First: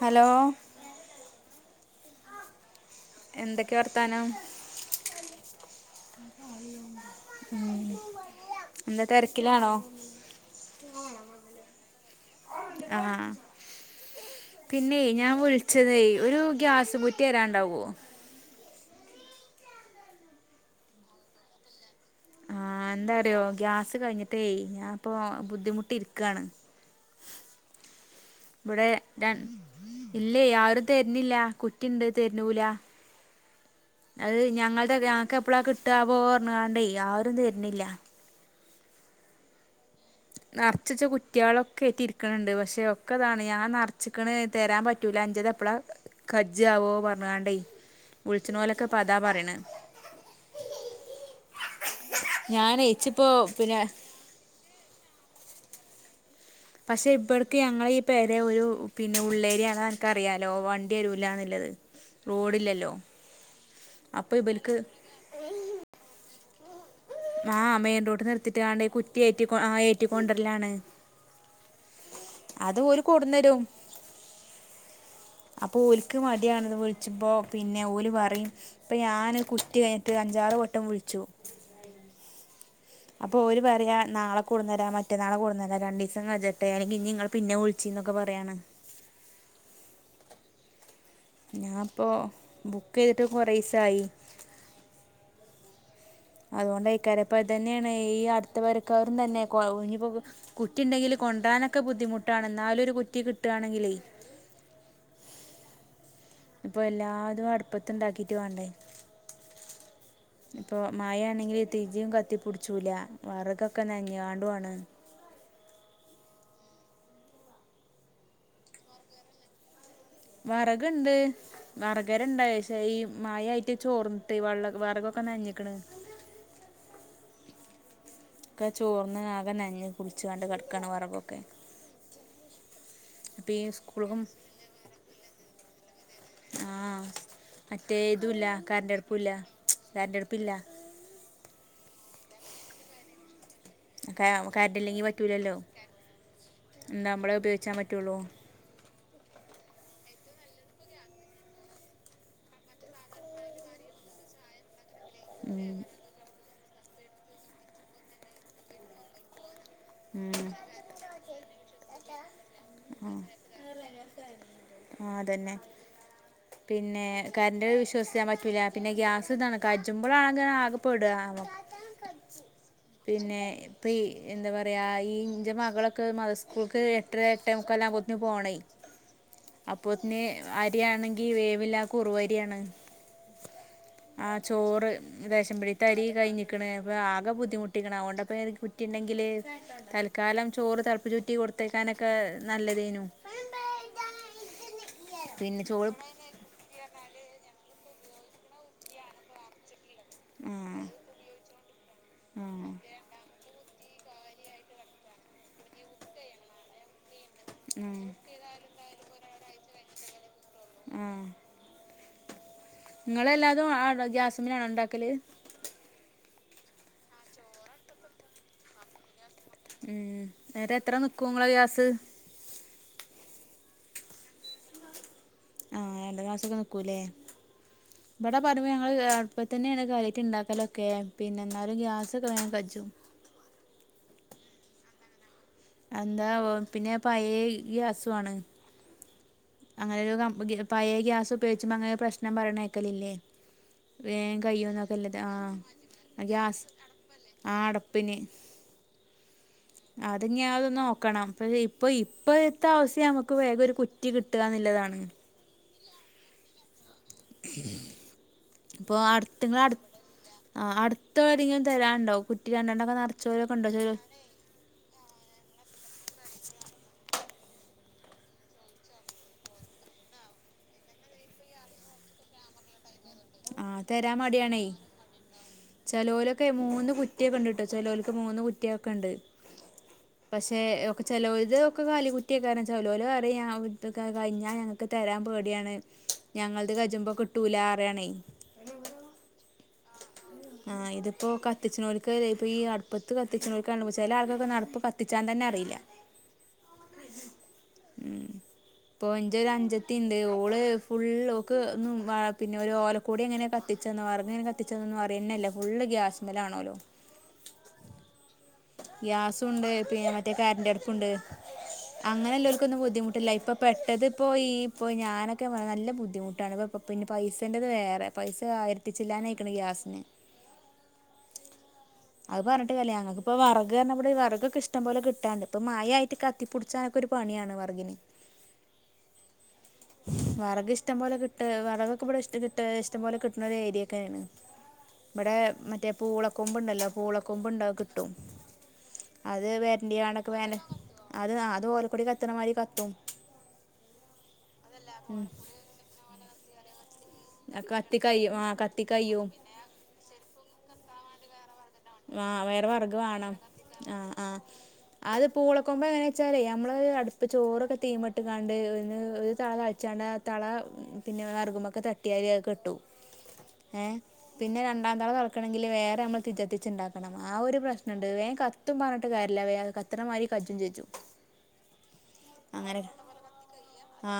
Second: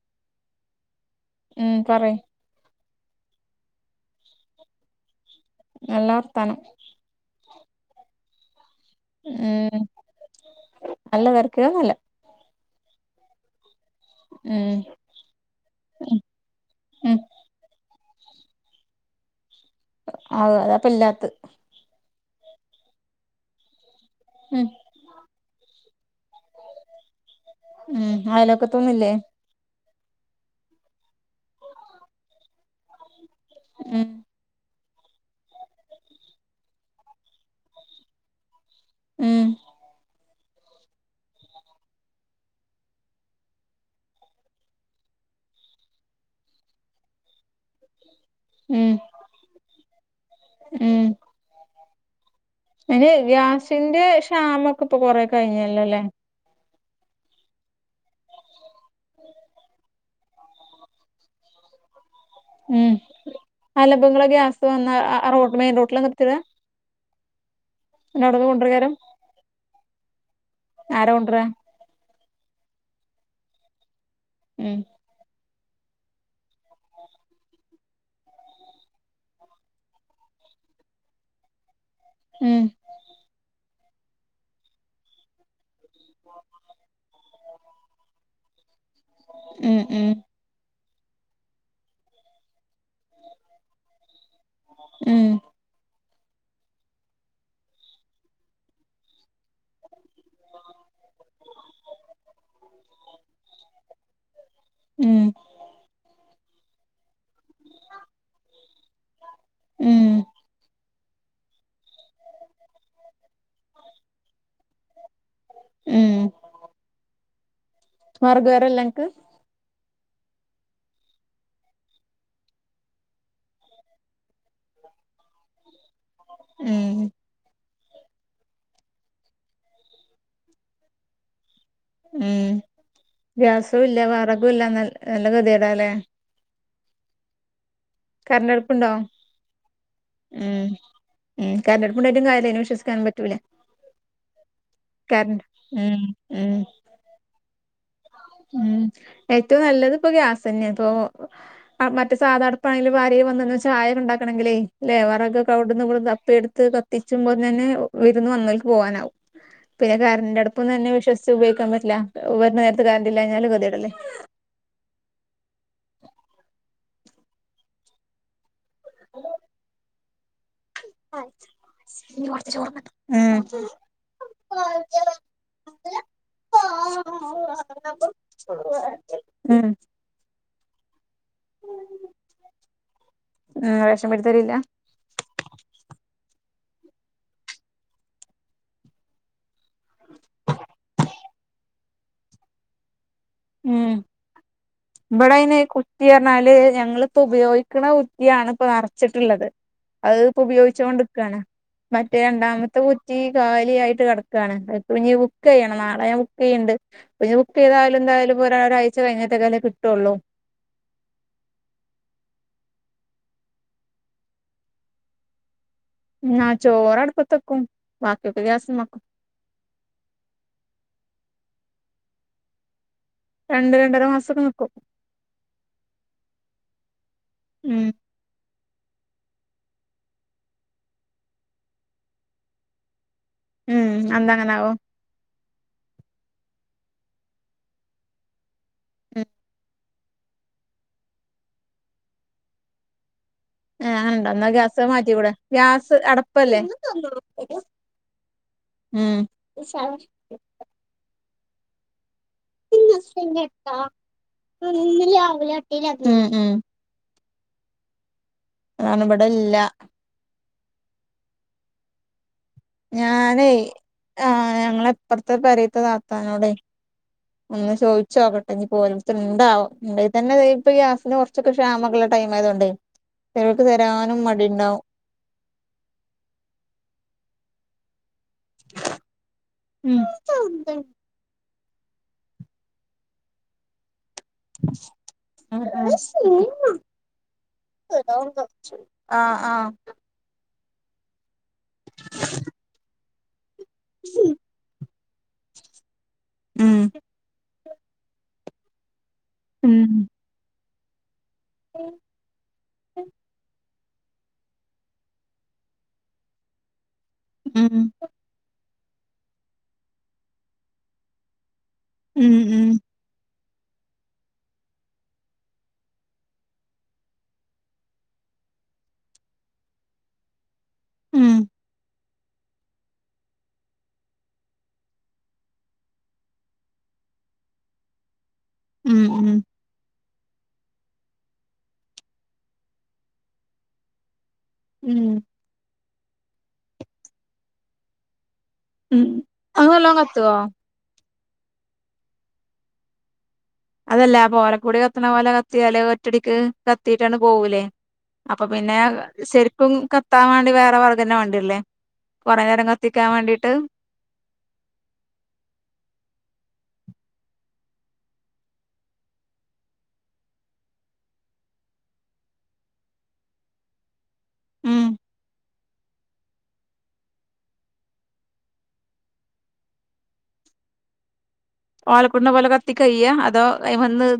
Hello? ഉം പറയ് എന്തൊക്കെ വർത്താനം. നല്ല വർത്താനം [unintelligible] എന്താ തിരക്കിലാണോ ഉം അല്ല തിരക്കില്ലൊന്നുമല്ല ആഹ്. ഉം പിന്നെയേ ഞാൻ വിളിച്ചതെ ഒരു ഗ്യാസ് ഉം കുറ്റി തരാണ്ടാവോ? ആഹ് അതാപ്പൊ ഇല്ലാത്ത ആഹ് എന്താറിയോ ഗ്യാസ് കഴിഞ്ഞിട്ടേ ഉം ഞാൻ ഇപ്പോ ബുദ്ധിമുട്ടിരി ക്കാണ്. ഉം അയലൊക്കതോന്നില്ലേ? ര ഇല്ലേ ആരും തെരണില്ല കുറ്റിണ്ട് തെരണൂല. ഉം അത് ഞങ്ങൾ ഞക്ക് എപ്പളാ കിട്ട പോ ഓ കണ്ടേ ആരും തെരണില്ല. ഉം. നറച്ചച്ച കുറ്റികളൊക്കെ റ്റി ഇരിക്കണണ്ട്. പക്ഷെ ഒക്കെതാണ് ഞൻ നിറച്ചിക്കണ തരാൻ പറ്റൂല അഞ്ചത് എപ്പളാ ഖജ്ജ ആവോ പറഞ്ഞണ്ടേ വിളിച്ചണ ഉം പോലൊക്കപതാ പറയണ്. ഉം ഞാൻ അയിന് ഏച്ചിപ്പോ പിന്നെ ഗ്യാസിന്റെ ക്ഷാമൊക്ക ഇപ്പൊ കൊറ കഴിഞ്ഞല്ലല്ലേ. പക്ഷെ ഇപ്പ ഇടക്ക് ഞങ്ങളെ ഈ പേരെ ഒരു പിന്നെ ഉള്ളേരിയാണ എനക്ക് അറിയാലോ വണ്ടി വരൂല്ലന്നുള്ളത്. ഉം അതല്ലാപ്പം ഇങ്ങളെ അപ്പൊ ഗ്യാസ് ഇബൽക്ക് വന്ന ആ റോട്ട് മെയിൻ റോട്ടിലാ നിർത്തിടാ ആഹ് മെയിൻ റോഡ് നിർത്തിട്ട്ക്കാണ്ടെ ഈ കൊണ്ടരേക്കാരം കുറ്റി ഏറ്റി ആ ഏറ്റിക്കൊണ്ടര്ല്ലാണ് ആരാ കൊണ്ടരാ അത് ഓല് കൊട്ന്നരും. ഉം അപ്പൊ ഓൽക്ക് മടിയാണ്ന്ന് വിൾച്ചുമ്പോ പിന്നെ ഓല് പറിം ഇപ്പ ഞാൻ കുറ്റി കഴിഞ്ഞിട്ട് അഞ്ചാറ് വട്ടം വുൾച്ചു ഉം അപ്പ ഒര് പറയാ നാളെ കൊട്ന്നരാ മറ്റന്നാളെ കൊട്ന്നെരാ രണ്ടീസം കജ്ജട്ടെ അല്ലെങ്കി ഇഞ് ഇങ്ങൾ പിന്നെ വുൾച്ചിന്നൊക്കെ പറയാണ് ഉം ഉം ഞാ ഇപ്പൊ ബുക്ക് ചെയ്തിട്ട് കൊറീസായി ഉം അതുകൊണ്ടയിക്കാരം, ഇപ്പൊ, അതന്നെയാണ്, ഈ അടുത്ത, പെരക്കാരും, തന്നെ [unintelligible] ഇനിയിപ്പോ കുറ്റി ഉണ്ടെങ്കില് കൊണ്ട്രാനൊക്കെ ബുദ്ധിമുട്ടാണ് എന്നാലും ഒരു കുറ്റി കിട്ടാണെങ്കിലേ.. ഉം ഇപ്പ, എല്ലാതും, അടുപ്പത്ത്ണ്ടാക്കീട്ട്, വാണ്ടേ? ഉം ഇപ്പോ മായയാണെങ്കിൽ തീച്ചും കത്തിപ്പു ടിച്ചൂല വറകൊക്കെ നനഞ്ഞാണ്ടാണ് ഉം വർഗ്‌പെരല്ലൻക്ക്? വറകുണ്ട്, വറഗുപെരെണ്ട്, പഷേ, ഈ, മയായിട്ട്, ചോർന്നിട്ട്, വെള്ള, വറകൊക്കെ, നനഞ്ഞുക്കണ്. ഉം. ഒക്കെ, ചോർന്ന്, ആകെ, നനഞ്ഞ്, കുളിച്ചണ്ട്, കടക്കാണ്, വറകൊക്കെ. ഉം അപ്പം ഈ ഗ്യാസും ഇല്ല സ്കൂൾക്കും വറകും ഇല്ല നല് നല്ല ഗതിയേഡാ ലെ ആ മറ്റേ ഇതുല്ല കരണ്ടടുപ്പുണ്ടോ, കരണ്ടടുപ്പുല്ല ഉ കരണ്ടടുപ്പില്ല ഉ, കരണ്ടടുപ്പുണ്ടായാലും, കാര്യയന്, വിശ്വസിക്കാൻ പറ്റ ല [unintelligible] കരണ്ടല്ലെങ്കി പറ്റൂലല്ലോ ഉം ഉം എന്താ നമ്മള ഉപയോഗിച്ചാൻ പറ്റ [unintelligible] ഉം ഏറ്റവും നല്ലത് ഇപ്പൊ ഗ്യാസ് തന്നെയ ഇപ്പൊ മറ്റേ സാധാഅടുപ്പാണെങ്കിലും ആരേലും വന്നാ ചായ ഉണ്ടാക്കണമെങ്കില്ലേ ല്ലെ വറകൊക്കെ ഉം അവിടന്ന് ഇവിടന്ന് തപ്പി എടു ത്ത് കത്തിച്ചുമ്പോൾ തന്നെ വിരുന്ന് വന്നോൽക്ക് പോകാനാവും. പിന്നെ കറന്റു ഉം അടുപ്പും തന്നെ വിശ്വസിച്ച് ഉപയോഗിക്കാൻ പറ്റില്ല [unintelligible] ആ കറണ്ടില്ലായ്‌നാലും ആ അതന്നെ [unintelligible] പിന്നെ കറന്റ് വിശ്വസിക്കാൻ പറ്റൂല പിന്നെ ഗ്യാസ് ഇതാണ് കജുമ്പോളാണെങ്കി ആകെ പെടാ [unintelligible] ഉം ഈന്റെ മകളൊക്കെ മത സ്കൂൾക്ക് എട്ടര എട്ടെ മുക്കാൽ ആവുമ്പോത്തിനു പോണേ ഉം അപ്പത്തിന് അരിയാണെങ്കി വേവില്ല കുറുവരിയാണ്. ഉം റേഷൻ ആ പീടിത്തേലില്ല ചോറ് റേഷൻപ്പീടിതരി കഴിഞ്ഞി [unintelligible] അപ്പ ആകെ ബുദ്ധിമുട്ടിക്കാണ് അതൊണ്ടപ്പോഞാൻ കുറ്റിണ്ടെങ്കില് തൽക്കാലം ചോറ് തളപ്പിചൂറ്റി കൊടുത്ത് ക്കാനൊക്കെ നല്ലതേനു ഉം ഇവിടെയിന് പിന്നെ ചോറ് കുട്ടി പറഞ്ഞാല് ഞങ്ങളിപ്പോ ഉപയോഗിക്ക ക്കണ കുട്ട്യാണ് ഇപ്പൊ നിറച്ചിട്ടുള്ളത് അത് ഇപ്പ ആ ഉപയോഗിച്ചോണ്ടുക്കാണ് മറ്റേ ആ രണ്ടാമത്തെ കുറ്റി കാലിയായി ട്ട് കിടക്കാണ് അ ഇപ്പ ഇനി ബുക്ക് എയ്യണം നാളെ ഞാൻ ബുക്ക് എയ്യ്ണ്ട് ഇപ്പഞ് ബുക്ക്‌ ആ ചെയ്താലും എന്തായാലും ഇപ്പൊ ഒര ഒരാഴ്ച കഴിഞ്ഞ് തരോ ല്ലേ കിട്ടൊള്ളൂ ഉം നിങ്ങളെ എല്ലാതും ആണോ ഗ്യാസുമേലാണ് ഉണ്ടാക്കല് ഉം ന്നാ ചോറ് അടുപത്ത് വെക്കും ബാക്കി ഒക്കെ ഗ്യാസ്മെക്കും ഉം നേരെ എത്ര നിക്കൂ ഇങ്ങളെ ഗ്യാസ് രണ്ടു രണ്ടര മാസൊക്കെ നിക്കും ആഹ് രണ്ടര മാസൊക്കെ നിക്കൂല്ലേ ഉം ബടെ പ ഇന്ന് പ്പ ഞങ്ങൾ അട്പ്പത്തെന്നെ കാര്യായ്ട്ട് ഇണ്ടാക്കലൊക്കെ പിന്നെ ഇന്നാലും ഗ്യാസൊക്കെ വേഗം കജും ഉം അന്താങ്ങനാവൊ എന്താ വം പിന്നെ പഴയ ഗ്യാസു ആണ് ഉം അങ്ങനെ ഒരു പയേ ഗ്യാസ് ഉപയോഗിച്ചുമ്പോ അങ്ങനെ പ്രശ്നം പറയണേക്കലില്ലേ ഏ അങ്ങനണ്ടോ എന്നാ ഗ്യാസ് അത് മാറ്റികൂടേ ആഹ് ഗ്യാസ് അടപ്പല്ലേ ഗ്യാസ് ആ അടപ്പിന് ഉം അത് ഇഞ്യാ അത് നോക്കണം പക്ഷെ ഇപ്പൊ ഇപ്പഴത്തെ ഉ അവസ്ഥ നമുക്ക് ഉം വേഗം ഒരു കുറ്റി കിട്ടുകാന്നുള്ളതാണ് [unintelligible] അതാണ് ബടല്ല ആഹ് അടുത്താരെങ്കിലും തരാണ്ടോ കു ഞാനേ ആഹ് ഞങ്ങളെ ഇപ്പറത്തെ പെരേ ത്ത താത്താനോടെ ഒന്ന് ചോയിച്ചോക്കട്ടെ ഇനിപ്പോലട്ത്ത് ഉണ്ടോ ആവം ഇണ്ടേതന്നെ ഇപ്പ ഗ്യാസിന് കുറച്ചൊക്കെ ക്ഷാമക്കൊള്ള ടൈം ആയതൊണ്ടേ ആഹ് തരാൻ മടിയാണേ ചെലോരൊക്കെ മൂന്ന് കുറ്റിയൊക്കണ്ട് ചേലോൽ ക്ക് മൂന്ന് കുറ്റിയൊക്കെ ഉണ്ട് ഉം പക്ഷെ ഒക്കെ ചേലോല്ത് ഒക്കെ കാലി കുറ്റിയേക്കാരം ചെലോലറിം [unintelligible] ക്കെ കഴിഞ്ഞാൽ ഞങ്ങൾക്ക് തരാൻ ഉം പേടിയാണ് ഞങ്ങളത് ഉം കജ്ജുമ്പോ കിട്ടൂല പറയാണേ ആഹ് ആഹ് ആഹ് ഇതിപ്പോ കത്തിച്ണോൽക്കല്ലെ ഇപ്പൊ ഈ അടുപ്പത്ത് കത്തിച്ചണോ ചെല ആർക്കൊക്കെ അടുപ്പ് കത്തിച്ചാൻ തന്നെ അറിയില്ല ഉം ഉം ഇപ്പൊ എന്റെ ഒരു ഉം അനുജത്തിയുണ്ട് ഓള് ഫുള്ളും ക്കും പിന്നെ ഒരു ഓലക്കൂടി എങ്ങനെ പിച്ചന്ന് പറഞ്ഞ് ഒരു കത്തി കത്തിച്ചതന്നന്ന് പറയുന്നല്ലേ ഫുള്ള് ഗ്യാസ്സ്മെൽ ആണോല്ലോ മ്മ് ഗ്യാസുണ്ട് പിന്നെ മറ്റേ കറൻ്റ് അടുപ്പുണ്ട് അങ്ങനെ ഉം എല്ലെർക്കൊന്നും ബുദ്ധിമുട്ടില്ല ഇപ്പൊ പെട്ടത് ഇപ്പോയി ഇപ്പോ ഞാനൊക്കെ നല്ല ബുദ്ധിമുട്ടാണ് ഇപ്പോ പിന്നെ പൈസേൻ്റെത് വേറെ പൈസ ആയിരത്തി ചില്ല്വാനായിക്കണ് ഗ്യാസിന് ഉം അത് പറഞ്ഞിട്ട് കാര്യല്ല ഞങ്ങൾക്ക് ഇപ്പൊ വെറക് തന്നെ ഇവടെ വെറക് ഒക്കെ ഇഷ്ടം പോലെ കിട്ടാന്ണ്ട് ഇപ്പം മയയായിട്ട് കത്തിപ്പിടിച്ചാനൊക്കെ ഒരു പണിയാണ് വെറകിന് മ്മ് മ്മ് വറക് ഇഷ്ടം പോലെ കിട്ടും വിറകൊക്കെ ഇവടെ ഇഷ്ട്ടം ഇഷ്ടംപോലെ കിട്ടുന്ന ഒരു ഏരിയ ഒക്കെയാണ് ഉം ഇവിടെ മറ്റേ പൂള കൊമ്പുണ്ടല്ലോ പൂള കൊമ്പുണ്ടാകും മ്മ് അതെല്ലാം വരണ്ടിയാണൊക്കെ കത്തുവോ വേന അത് അത് ഓലക്കൂടി കത്തണമാതിരി കത്തും അതല്ലപ്പോ ഓലക്കൂടി കത്തണ പോലെ കത്തിയാല് ഒറ്റടിക്ക് കത് കത്തീട്ടാണ് പോകൂലെ കത്തി കയ്യും ആ അപ്പൊ പിന്നെ കത്തി കയ്യും ശരിക്കും കത്താൻ വേണ്ടി വേറെ വെറക് [unintelligible] വേണ്ടിയല്ലെ ആഹ് വേറെ വെറക് വേണം ആഹ് ആഹ് അത് പൂളക്കൊമ്പ് എങ്ങന വെച്ചാലേ നമ്മ നമ്മള് അടുപ്പ് ചോറൊക്കെ തീയുമെയിട്ട് കാണ്ട് ഒരു തെള തെളച്ചാണ്ട് ആ തെള പിന്നെ വെറകുമൊക്കെ തട്ടിയാൽ അതൊക്കെ കെട്ടുപോകും ഏഹ് പിന്നെ ഉം രണ്ടാം തെള തെളയ്ക്കണെ [unintelligible] വേറെ അമ്മക്ക് [unintelligible] [unintelligible] ഇണ്ടാക്കണം ആ ഒരു പ്രശ്നോണ്ട്. വേഗം കത്തും പറഞ്ഞിട്ട് കാര്യല്ല വേഗം കത്തണ മാതിരി [unintelligible] [unintelligible] പോലെ കത്തി അങ്ങനെ കയിയോ അതോ വന്ന് ആ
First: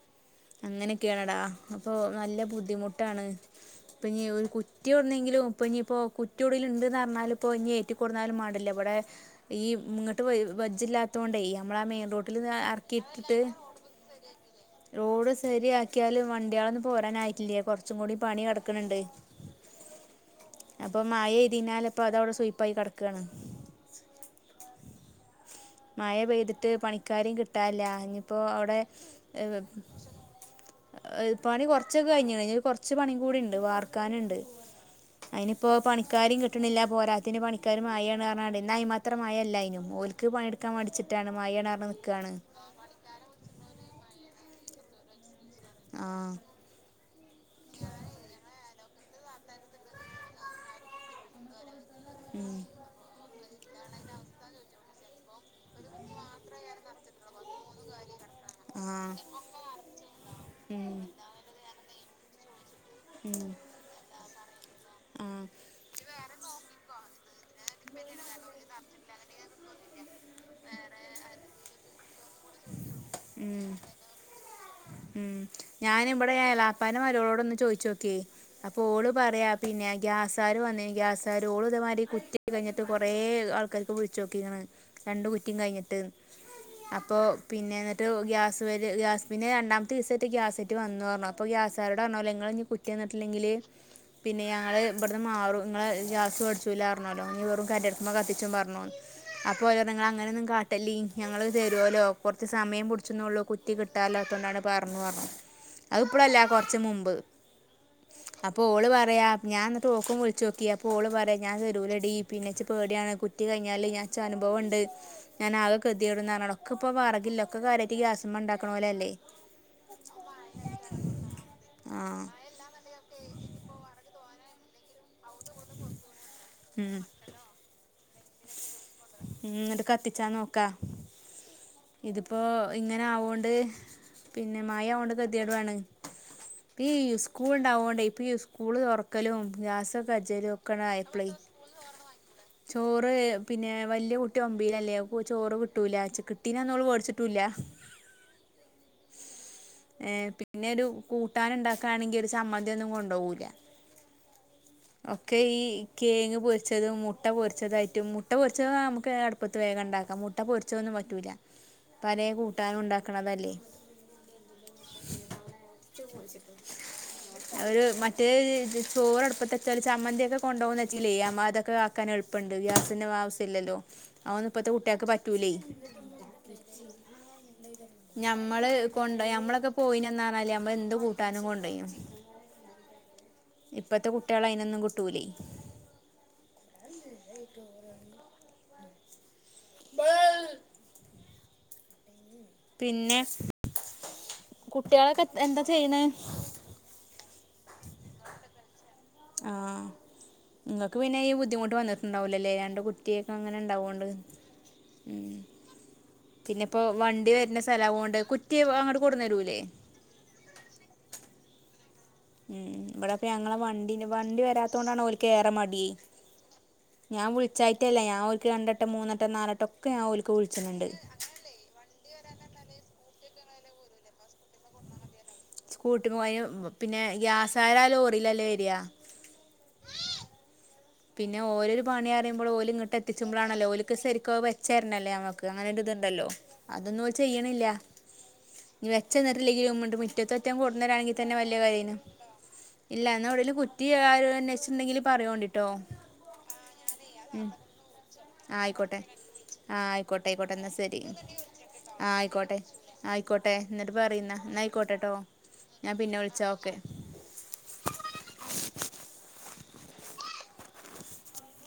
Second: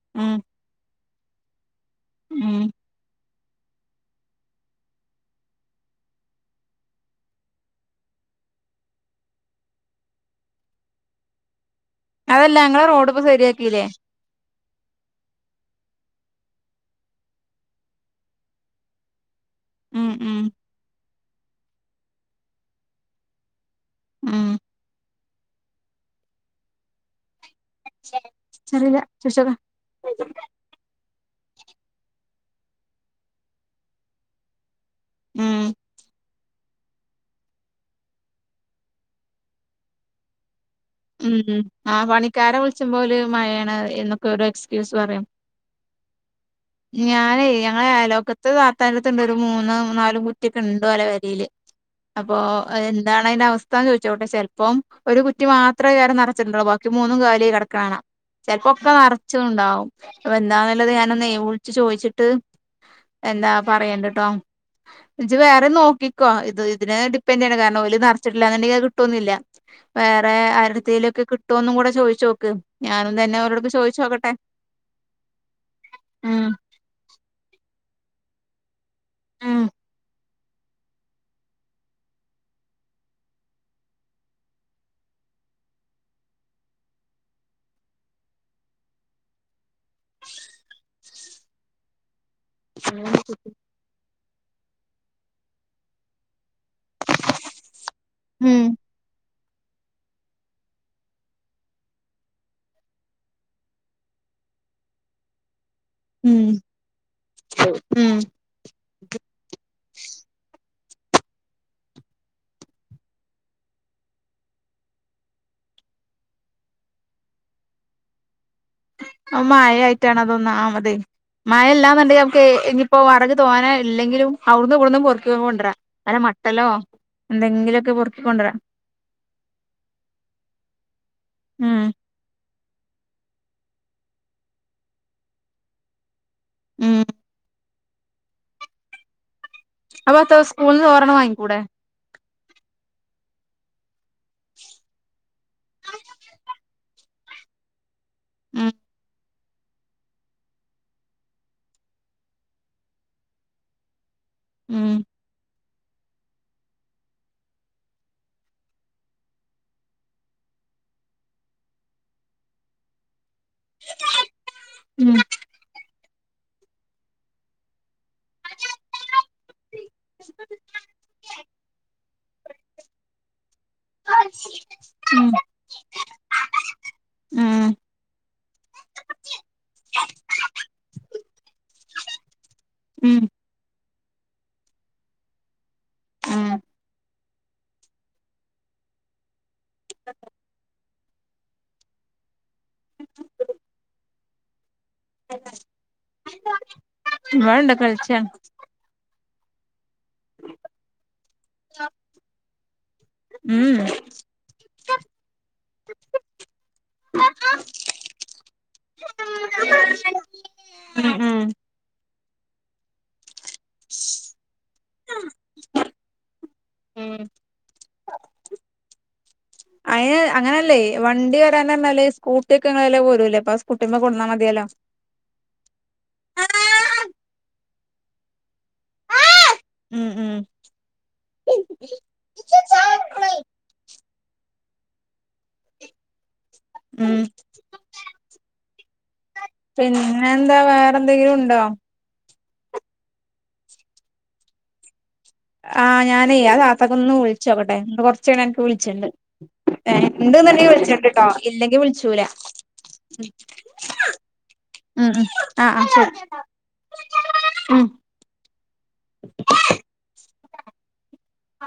[unintelligible] അങ്ങനെ [unintelligible] അപ്പൊ നല്ല ഉം ബുദ്ധിമുട്ടാണ്. ഇപ്പൊ ഇനി ഒരു കുറ്റി ഏവിടുന്നെങ്കിലും ഇപ്പൊ ഇനിയിപ്പോ കുറ്റിയെവിടേലും ഇണ്ട്ന്ന് അറിഞ്ഞാല് ഇപ്പോ ഇനിയെ [unintelligible] മാണ്ടില്ല. ഇവിടെ ഈ ഇങ്ങട്ട് വ വജ്ജില്ലാത്തോണ്ടെ നമ്മള മെയിൻ റോട്ടില് [unintelligible] അതല്ല ഞങ്ങളെ റോഡ് ഇപ്പോ എറക്കിയിട്ടിട്ട് ശരിയാക്കില്ലേ റോഡ് സെരിയാക്കിയാല്, വണ്ടികളൊന്നും ഇപ്പൊ ഓടാനായിട്ടില്യേ കൊറച്ചും കൂടി പണി കിടക്കണ് ണ്ട് ഉം ഉം മയെയ്തിനാല് ഇപ്പ അതവാടെ സുയ്പ്പായി കെടക്കാണ് ഉം മയ പെയ്തിട്ട് പണിക്കാരിറ കി ട്ടാൻല്ല ഇനിപ്പോ അവ്ടെ ചെറിയ എ ശിശക ഏ പണി കൊർച്ചൊക്കെ കഴിഞ്ഞ്ണ് ഇ കൊർച്ച് പണിങ്കൂടിണ്ട് വാർക്കാനിണ്ട് ഉം അയ്നിപ്പോ പണിക്കാരിം കി ട്ടിണില്ല പോരാത്തേന് പണിക്കാരും മയാണർഞ്ഞാണ്ടെ ഇന്നാ അയ്മാത്രം മയ ഇല്ലായിനും ഓല്ക്ക് പണി ഉം ആ പണിക്കാരെ വിൾച്ചുമ്പോല് മയാണ് എന്നൊക്കെ ഓരോ എക്സ്ക്യൂസ് പറയും ആ ഞാനെയ് ഞങ്ങളെ അയ്ലോക്കത്ത് അ ത്താന്റെട്ത്തിണ്ട് ഒരു മൂന്ന്‌ നാലും കുറ്റിയൊക്കെ ഇണ്ട് ഓല പെരേല് അപ്പൊ ഉം എന്താണ് അയ്ന്റെ അവസ് ചോദിച്ചോട്ടെ ചെൽപ്പോം ഒരു കുറ്റി മാ ത്രേ വേറെ നറച്ചിട്ടിണ്ടാവു ബാക്കി മൂന്നും കാലിയായി കടക്കിണെ കാണാ ചെലപ്പൊക്കെ ആ നർച്ചതുണ്ടാവും അപ്പൊ എന്താന്നില്ലത് ഉം ഞാനൊന്നെയ് വിളിച്ച് ചോയ്ച്ചി ട്ട് എന്താ ഉം പറയണ്ട് ട്ടോ ആ ഇജ് വേറിം നോക്കിക്കോ ഇത് ഇതിന് ഡിപൻഡെയ്യണ്ട കാരണം ഓല് നെറച്ചിട്ടില്ലാന്നിണ്ടെങ്കി അത് കിട്ടൊന്നുല്ല വേറെ ആരെ തേലൊക്കെ കിട്ടോന്നും കൂടെ ചോയെച്ചോ ഉം ഉം ഞാനിവിടെ ഉം എളാപ്പാന്റെ മര്യോളോടൊന്ന് ചോയിച്ചോക്കി ക്കി അപ് പ്പോള് പറയാ ഉം പിന്നെ ഗ്യാസ് ആര് വന്നീ ഗ്യാസാരോളിതെ മാരി കുറ്റി കൈഞ്ഞിട്ട് കൊറേ ആൾക്കാർക്ക്‌ വിളിച്ചോക്കീക്ക്ണ് രണ്ട് കുറ്റിം കയിഞ്ഞിട്ട് പ്പോ പിന്നെന്നിട്ട് ഗ്യാസ് വര് ഗ്യാസ് പിന്നെ രണ്ടാ [unintelligible] അപ്പൊ ഗ്യാസാരോടർഞ്ഞോലോ ഇ ങ്ങളിഞ്ഞ് കുറ്റ്യന്ന്ട്ടില്ലെങ്കില് പിന്നെ ഞങ്ങള് ഇവിടുന്ന് മാറും ഇങ്ങളെ ഗ്യാസ് പ ഊല അർഞ്ഞോലൊ ഇഞ്ഞ് വെറും കര്ൻ്റട്പിമ്മെ കത്തിച്ചും ഉം പർഞ്ഞു അപ്പൊ ഓരർഞ് ഇങ്ങളങ്ങനൊന്നും കാട്ടല്ലീ ഞങ്ങള് ര്വോലോ കൊർച്ച് സമയം പുട്ച്ചും ന്നൊള്ളൂ കുറ്റി കിട്ടാല്ലാത്തോണ്ടാണ് പർഞ്ഞു അറിഞ്ഞു അത് ഇപ്പളല്ല ഉം കുറച്ച് മുമ്പ് ഉം അപ്പൊ ഓള് പറയാ ഞാൻ ഇന്നിട്ട് ഓൾക്ക് വിളിച്ചോക്കി അപ്പോള് പറയാ ഞാൻ തെരൂലടി പിന്നെച്ച പേടിയാണ് കുറ്റികഴിഞ്ഞാല് ഞാൻച്ച അനുഭവണ്ട് ഞാൻ ആകെ ഗതി കെടും ക്ക് ഇപ്പൊ വറകില്ല ഒക്കെ കാര്യായിട്ട് ഗ്യാസ്സു മഴ ആയിട്ടാണ് അതൊന്നാമത്. ആ മഴല്ലാന്നുണ്ടെങ്കിൽ നമുക്ക് ഇനിയിപ്പോ വെറക് തോനാ ഇല്ലെങ്കിലും അവിടുന്നുവിടുന്നും കൊ കൊണ്ടരാം വല്ല മട്ടലോ എന്തെങ്കിലുമൊക്കെ കൊണ്ടോരാ ന്നട്ട്കത്തിച്ചാ നോക്കാ ഉം ഇതിപ്പോ ഇങ്ങനെ ആവോണ്ട് പിന്നെ മയ ആവൊണ്ട് കതിയട് ആണ് ഈ ഉം സ്കൂൾണ്ടാവോണ്ട് [unintelligible] സ്കൂള് തൊറക്കലും അപ്പൊ അത്ത സ്കൂളിന്ന് ചോറെണ്ണം [unintelligible] വാങ്ങിക്കൂടെ ചോറ് പിന്നെ വല്യ കുട്ടി ഒമ്പീലല്ലേ അവക്ക് ചോറ് കിട്ടൂല ച കിട്ടിനന്ന് ഓള് വേടിച്ച ട്ടൂല്ലാ ഉം ഏ പിന്നെ ഒരു കൂട്ടാനണ്ടാക്കാണെങ്കിൽ ഒരു ചമ്മന്തീം ഒന്നും കൊണ്ടോകൂല്ല. ഉം ഒക്കെ ഈ കേങ്ങ് പൊരിച്ചതും മുട്ട പൊരിച്ചതായിട്ടും മുട്ട പൊരിച്ചത് നമുക്ക് അടുപ്പത്ത് വേഗം ണ്ടാക്കാം. മുട്ട പൊരിച്ചതൊന്നും പറ്റൂല പലേ കൂട്ടാനും ണ്ടാക്ക്ണതല്ലേ. ഉം ഒരു മറ്റേ ചോറടുപ്പത്തെ ചാല് ചമ്മന്തിക്കെ കൊണ്ടോന്ന് ച്ചാല് അമ്മ അതൊക്കെ ആക്കാൻ എളുപ്പണ്ട് ഗ്യാസിന്റെ ആവശ്യംല്ലല്ലോ അഒന്നും ഇപ്പത്തെ കുട്ട്യാക്ക് ഉം പറ്റൂല്ലേ ഉം ഞമ്മള് കൊണ്ട ഞമ്മളൊക്കെ പോയിനന്ന് പറഞ്ഞല് നമ്മള് എന്ത് കൂട്ടാനും കൊണ്ടോയിനു ഉം ഇപ്പത്തെ കുട്ട്യാള് അയിനൊന്നും കിട്ടൂല്ലേ ഉം പിന്നെ കുട്ട്യാളൊക്കെ എന്താ ചെയ്യ് ണെ [unintelligible] കളിച്ചാ ആ ങ്ങക്ക് പിന്നെ ഈ ബുദ്ധിമുട്ട് വന്നിട്ടുണ്ടാവൂല്ലല്ലേ രണ്ട് കുറ്റിയൊക്കെ അങ്ങനെ ഉം ഇണ്ടാവോണ്ട് ഉം പിന്നെ പ്പോ വണ്ടി വരുന്ന സ്ഥലം ആവൊണ്ട് കുറ്റി അങ്ങോട്ട് കൊടുന്നെരൂല്ലേ ഉം ഉം ഇവിടെപ്പം ഞങ്ങളെ വണ്ടിണ്ട് വണ്ടി വരാത്തോണ്ടാണ് ഓൽക്ക് ഏറെ മടി ഉം ഞാൻ വിളിച്ചായിട്ടല്ല ഞാൻ ഓല്ക്ക് രണ്ടട്ടം മൂന്നട്ടം നാലട്ടം ഒക്കെ ഞാൻ അയിന് ഓൽ അങ്ങനല്ലേ വണ്ടി വരാൻന്നല്ലേ സ്കൂട്ടി ഒക്കെ ഇങ്ങല്ല പോവൂല്ലേ പ്പ സ്‌കൂട്ടിമേ കൊടുന്നാ മതിയല്ലോ സ്കൂട്ടിമ പോയാ പിന്നെ ഗ്യാസായര ലോറിലല്ലെ വെരിയാ ഉം ഉം പിന്നെ ഓരോരു പണി അറുമ്പോൾ ഓല് ഇങ്ങോട്ടെത്തിച്ചുമ്പോളാണല്ലോ ഓലക്ക് ശരിക്കും വെച്ചരണല്ലേ നമ്മക്ക് അങ്ങനെ ഇതുണ്ടല്ലോ അതൊന്നും ഉം ചെയ്യണില്ല ചെന്നിട്ടില്ലെങ്കിലുണ്ട് പിന്നെ മുറ്റത്തെക്കെ എന്താ വേറെ കൊണ്ടുവന്നരാങ്കി തന്നെ എന്തെങ്കിലും വലൃയ ഉണ്ടോ കാര്യണ് ഇല്ല എന്നാ എവിടെലും കുറ്റി ആര് അന്വേഷിച്ചുട്ടുണ്ടെങ്കിൽ പറയണ ആഹ് ഞാനാ താത്തക്കൊന്ന് വിളിച്ചു നോക്കട്ടെ കൊ ആ എനിക്ക് ആയിക്കോട്ടെ വിളിച്ചിണ്ട് ആ ആയിക്കോട്ടെ ആയിക്കോട്ടെ എന്തെന്നുണ്ടെങ്കി എന്നാ ശരി വിളിച്ചിണ്ട്ട്ടോ ഇല്ലെങ്കിൽ ആ വിളിച്ചൂല ആയിക്കോട്ടെ ആയിക്കോട്ടെ എന്നിട്ട് പറയുന്ന എന്നാ ഉം ആയിക്കോട്ടെട്ടോ ഞാൻ പിന്നെ വിളിച്ചാ ഓക്കെ ആ